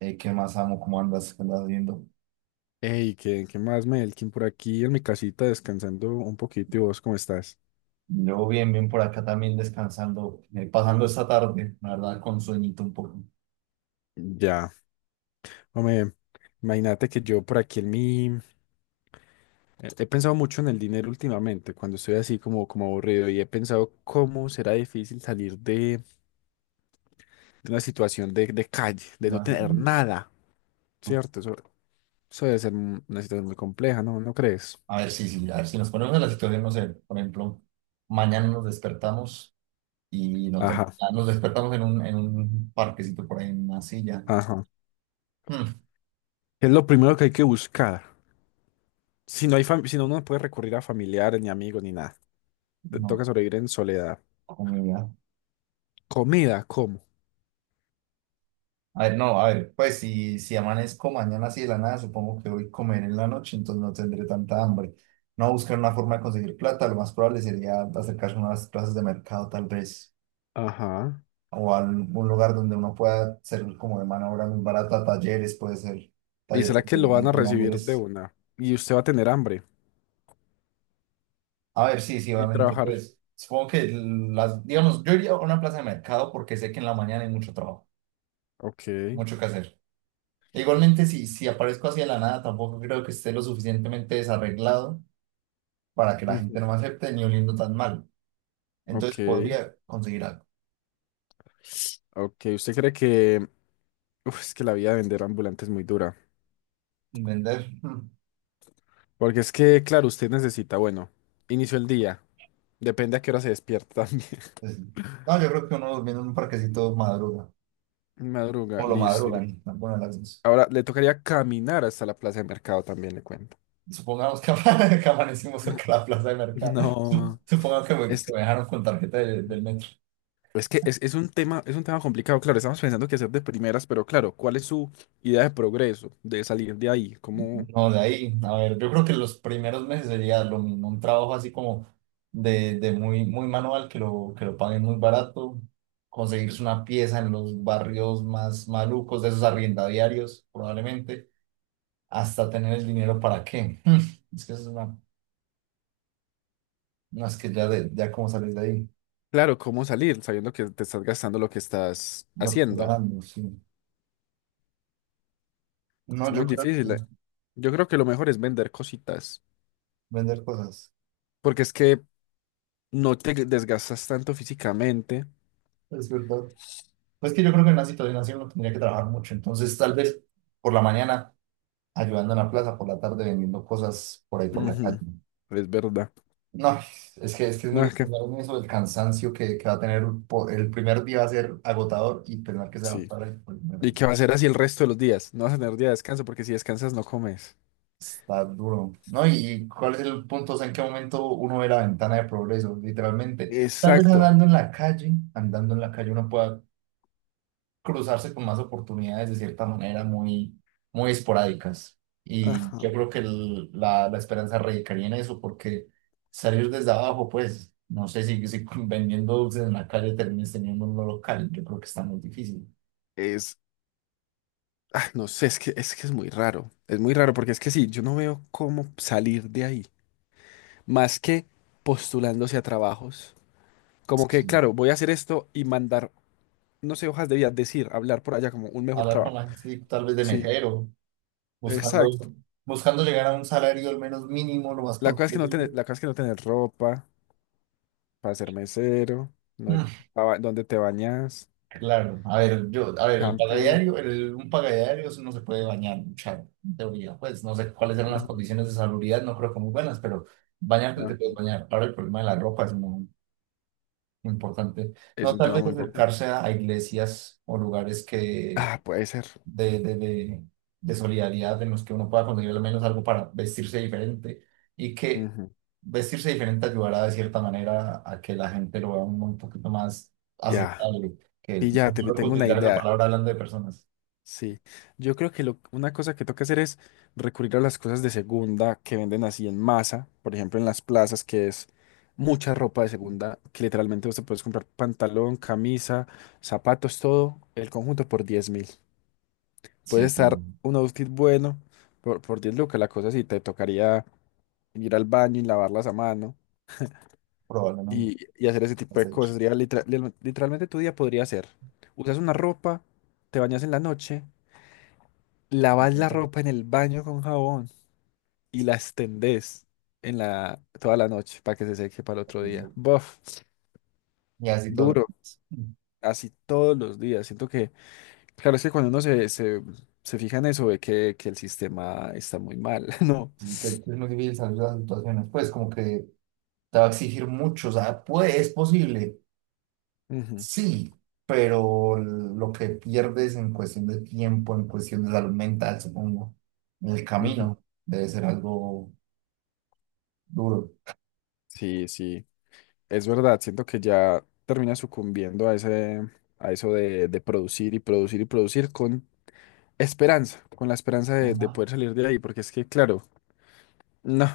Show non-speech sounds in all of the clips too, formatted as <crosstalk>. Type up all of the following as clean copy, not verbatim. ¿Qué más amo? ¿Cómo andas? ¿Qué andas viendo? Hey, ¿qué más, Melkin? Por aquí en mi casita descansando un poquito. ¿Y vos cómo estás? Yo bien, bien por acá también descansando, pasando esta tarde, la verdad, con sueñito un poco. Ya. Hombre, imagínate que yo por aquí en mi... He pensado mucho en el dinero últimamente, cuando estoy así como aburrido, y he pensado cómo será difícil salir de una situación de calle, de no Ya. tener nada, ¿cierto? Eso debe ser una situación muy compleja, ¿no? ¿No crees? A ver, sí, sí, a ver si nos ponemos en la situación, no sé, por ejemplo, mañana nos despertamos y no ten- Ajá, ah, nos despertamos en un parquecito por ahí, en una silla. ajá. Mm, Es lo primero que hay que buscar. Si no, uno no puede recurrir a familiares, ni amigos, ni nada. Te toca no, sobrevivir en soledad. comida. Comida, ¿cómo? A ver, no, a ver, pues si, si amanezco mañana así de la nada, supongo que voy a comer en la noche, entonces no tendré tanta hambre. No, buscar una forma de conseguir plata, lo más probable sería acercarse a unas plazas de mercado tal vez, Ajá. o a un lugar donde uno pueda servir como de mano de obra muy barata, talleres, puede ser ¿Y taller será que de lo de van a recibir de automóviles. una? Y usted va a tener hambre A ver, sí, sí, y obviamente, trabajar. pues supongo que las, digamos, yo iría a una plaza de mercado porque sé que en la mañana hay mucho trabajo, Ok. mucho que hacer. E igualmente, si, si aparezco así de la nada, tampoco creo que esté lo suficientemente desarreglado para que la gente Ujú. no me acepte ni oliendo tan mal. Ok. Entonces podría conseguir algo. Ok. ¿Usted cree que... Uf, es que la vida de vender ambulante es muy dura. Y vender, mm, Porque es que, claro, usted necesita, bueno, inicio el día. Depende a qué hora se despierta también. pues, <laughs> no, yo creo que uno durmiendo en un parquecito madruga, Madruga, o lo listo. Y madrugan, bueno, las dos. ahora le tocaría caminar hasta la plaza de mercado también, le cuento. Supongamos que, <laughs> que amanecimos cerca de <laughs> la plaza de mercado. No, Supongamos que es, que me dejaron con tarjeta del metro. es que es un tema complicado, claro, estamos pensando que hacer de primeras, pero claro, ¿cuál es su idea de progreso, de salir de ahí? ¿Cómo, No, de ahí, a ver, yo creo que los primeros meses sería lo mismo, un trabajo así como de muy, muy manual, que lo paguen muy barato, conseguirse una pieza en los barrios más malucos de esos arriendadiarios, probablemente, hasta tener el dinero para qué. Mm, es que eso es una, no, es que ya, de, ya como sales de ahí, claro, cómo salir sabiendo que te estás gastando lo que estás lo que tú haciendo? ganando, sí. Es No, yo muy creo que difícil. Yo creo que lo mejor es vender cositas, vender cosas, porque es que no te desgastas tanto físicamente. es verdad. Pues que yo creo que en una situación así uno tendría que trabajar mucho, entonces tal vez por la mañana ayudando en la plaza, por la tarde vendiendo cosas por ahí por la calle. Ujú. Es verdad. No, es que es, que es No, muy es que duro eso, el cansancio que va a tener el primer día va a ser agotador y pensar que se va a sí. parar el primero. ¿Y qué va a ser así el resto de los días? No vas a tener día de descanso porque si descansas no comes. Está duro, ¿no? Y cuál es el punto? O sea, ¿en qué momento uno ve la ventana de progreso? Literalmente, tal vez Exacto. andando en la calle, andando en la calle uno pueda cruzarse con más oportunidades de cierta manera muy, muy esporádicas. Y yo Ajá. creo que la, la esperanza radicaría en eso, porque salir desde abajo, pues, no sé si, si <laughs> vendiendo dulces en la calle termines teniendo un local, yo creo que está muy difícil. Ah, no sé, es que es muy raro. Es muy raro porque es que sí, yo no veo cómo salir de ahí. Más que postulándose a trabajos. Como que, Sí. claro, voy a hacer esto y mandar, no sé, hojas de vida, decir, hablar por allá como un mejor Hablar con trabajo. la gente, sí, tal vez de Sí, mesero, exacto. buscando, buscando llegar a un salario al menos mínimo, lo más La pronto cosa es que no tener, posible. la cosa es que no tener ropa para ser mesero, no, Mm, dónde te bañas, claro, a ver, yo, a ver, el shampoo. pagadiario, el, un pagadiario no se puede bañar, mucha teoría, pues no sé cuáles eran las Ujú, condiciones de salubridad, no creo que muy buenas, pero bañarte te puedes ajá. bañar. Ahora el problema de la ropa es muy, muy importante. Es No, un tal tema vez muy importante. acercarse a iglesias o lugares que Ah, puede ser. De, de solidaridad en los que uno pueda conseguir al menos algo para vestirse diferente y que Ujú. vestirse diferente ayudará de cierta manera a que la gente lo vea un poquito más Ya, aceptable, que pilla, no te tengo tengo una utilizar esa idea. palabra hablando de personas. Sí, yo creo que una cosa que toca hacer es recurrir a las cosas de segunda que venden así en masa, por ejemplo en las plazas, que es mucha ropa de segunda, que literalmente vos te puedes comprar pantalón, camisa, zapatos, todo, el conjunto por 10.000. Puede Sí, sí, estar un outfit bueno por 10 lucas, la cosa sí te tocaría ir al baño y lavarlas a mano probablemente y hacer ese lo tipo has de hecho. cosas. Sería literalmente tu día podría ser, usas una ropa, te bañas en la noche. Lavas la ropa en el baño con jabón y la extendés en toda la noche para que se seque para el otro día. Buf, Y así todo lo duro, así todos los días. Siento que, claro, es que cuando uno se fija en eso, ve que el sistema está muy mal, <laughs> ¿no? así que es muy difícil salir de las situaciones, pues como que te va a exigir mucho, o sea, puede, es posible. Ujú, Sí, pero lo que pierdes en cuestión de tiempo, en cuestión de salud mental, supongo, en el ujú. camino, debe ser algo duro. Sí, sí, es verdad. Siento que ya termina sucumbiendo a ese, a eso de producir y producir y producir con esperanza, con la esperanza de Ajá, poder salir de ahí, porque es que, claro, no.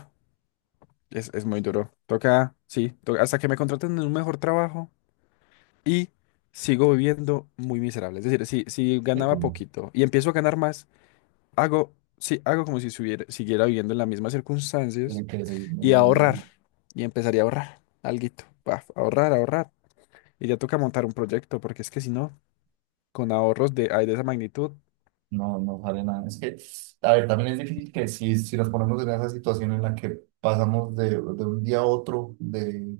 Es muy duro. Toca, sí, hasta que me contraten en un mejor trabajo y sigo viviendo muy miserable. Es decir, si sí, ganaba claro. poquito y empiezo a ganar más, hago, sí, hago como si siguiera viviendo en las mismas circunstancias Tiene que seguir, y viendo a ahorrar. mí. Y empezaría a ahorrar alguito. Paf, ahorrar, ahorrar. Y ya toca montar un proyecto, porque es que si no, con ahorros de, ay, de esa magnitud, No, no sale nada. Es que, a ver, también es difícil que si, si nos ponemos en esa situación en la que pasamos de un día a otro, de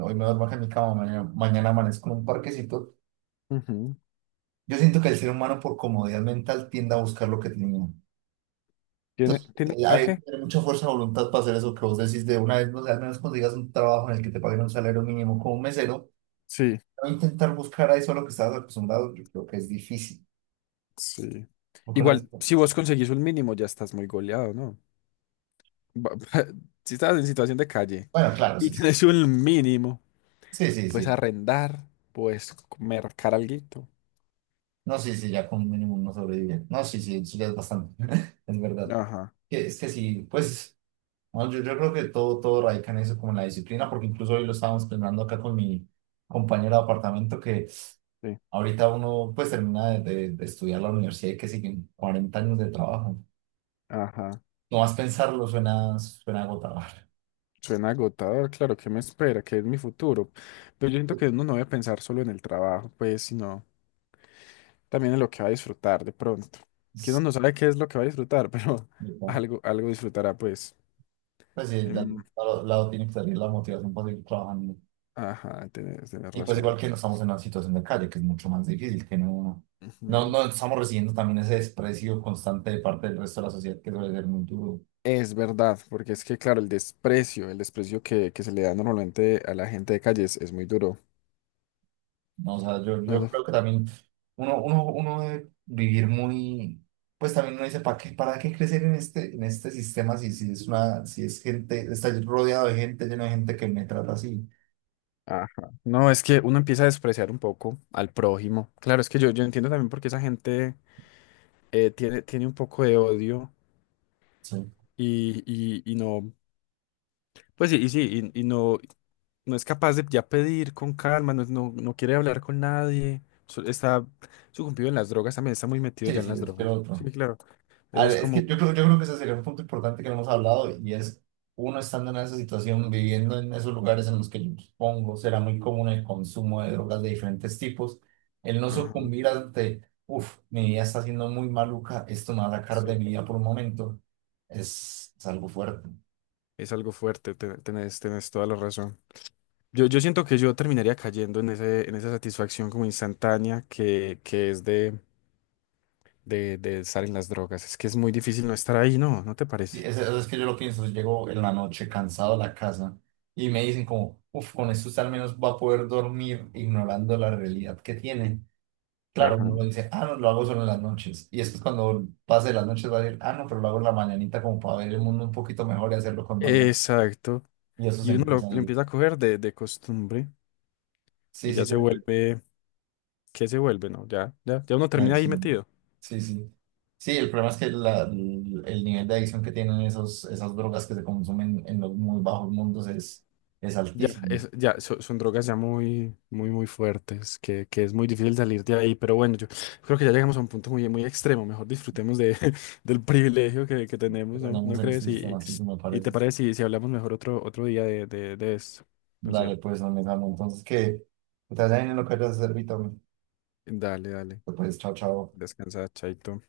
hoy me duermo acá en mi cama, mañana, mañana amanezco en un parquecito, ujú. yo siento que el ser humano por comodidad mental tiende a buscar lo que tiene. ¿Tiene, Entonces, tiene, ¿a hay que qué? tener mucha fuerza de voluntad para hacer eso que vos decís de una vez, no sé, al menos consigas un trabajo en el que te paguen un salario mínimo como un mesero, Sí, no intentar buscar ahí solo que estás acostumbrado, yo creo que es difícil. sí. Porque una vez, Igual, si vos conseguís un mínimo, ya estás muy goleado, ¿no? ba- <laughs> si estás en situación de calle bueno, claro, y sí, sí, tienes un mínimo, sí, sí, puedes sí. arrendar, puedes mercar alguito. No, sí, sí, ya con un mínimo no sobrevive. No, sí, sí, eso ya es bastante, <laughs> es verdad. Ajá, Que- Es que sí, pues, no, yo creo que todo, todo radica en eso, como en la disciplina, porque incluso hoy lo estábamos planeando acá con mi compañero de apartamento que sí, ahorita uno pues termina de, de estudiar la universidad y que siguen 40 años de trabajo. ajá. No más pensarlo suena, suena agotador. Suena agotador, claro, ¿qué me espera? ¿Qué es mi futuro? Pero yo siento que uno no debe pensar solo en el trabajo, pues, sino también en lo que va a disfrutar de pronto. Que uno Es- no sabe qué es lo que va a disfrutar, <laughs> pero y, bueno, algo, algo disfrutará, pues. pues sí, de Em, algún lado lado tiene que salir la motivación para seguir trabajando. Ajá, tienes Y pues igual razón. que no estamos en una situación de calle, que es mucho más difícil, que no, no, Ujú. no estamos recibiendo también ese desprecio constante de parte del resto de la sociedad, que debe ser muy duro. Es verdad, porque es que, claro, el desprecio que se le da normalmente a la gente de calles es muy duro. No, o sea, yo, No, yo no. creo que también uno, uno, uno debe vivir muy, pues también uno dice, para qué crecer en este sistema si, si es una, si es gente, está rodeado de gente, lleno de gente que me trata así? Ajá. No, es que uno empieza a despreciar un poco al prójimo. Claro, es que yo entiendo también por qué esa gente tiene un poco de odio Sí, y no, pues sí, y sí, y no, no es capaz de ya pedir con calma, no, no, no quiere hablar con nadie. Está sucumbido en las drogas, también está muy metido ya sí, en sí, las yo quiero drogas. Sí, otro. claro. A Eso es ver, es como... que yo creo que ese sería un punto importante que no hemos hablado y es uno estando en esa situación, viviendo en esos lugares en los que yo supongo será muy común el consumo de drogas de diferentes tipos, el no Ajá. sucumbir ante, uff, mi vida está siendo muy maluca, esto me va a sacar de Sí. mi vida por un momento, es algo fuerte. Es algo fuerte, tenés toda la razón. Yo siento que yo terminaría cayendo en ese, en esa satisfacción como instantánea que es de estar en las drogas. Es que es muy difícil no estar ahí, ¿no? ¿No te Y parece? Es que yo lo pienso, llego en la noche cansado a la casa y me dicen como, uff, con esto usted al menos va a poder dormir ignorando la realidad que tiene. Claro, Ajá. uno dice, ah, no, lo hago solo en las noches. Y es que cuando pase las noches va a decir, ah, no, pero lo hago en la mañanita como para ver el mundo un poquito mejor y hacerlo con más ganas". Exacto. Y eso se Y uno lo, empieza lo ahí. empieza a coger de costumbre y Sí, ya sí, yo se creo que- vuelve, ¿qué se vuelve? No, ya uno ay, termina ahí sí, metido. sí, sí. Sí, el problema es que el nivel de adicción que tienen esos, esas drogas que se consumen en los muy bajos mundos es Ya, altísimo. Son drogas ya muy, muy, muy fuertes, que es muy difícil salir de ahí, pero bueno, yo creo que ya llegamos a un punto muy, muy extremo, mejor disfrutemos de, <laughs> del privilegio que tenemos, Pero ¿no? tenemos ¿No en este crees? sistema, así se me Y parece. te parece si hablamos mejor otro día de esto, no Dale, sé, pues, no me entonces, que te vaya bien en lo que hayas de servir, Tommy. dale, dale, Pues, chao, chao. descansa, chaito.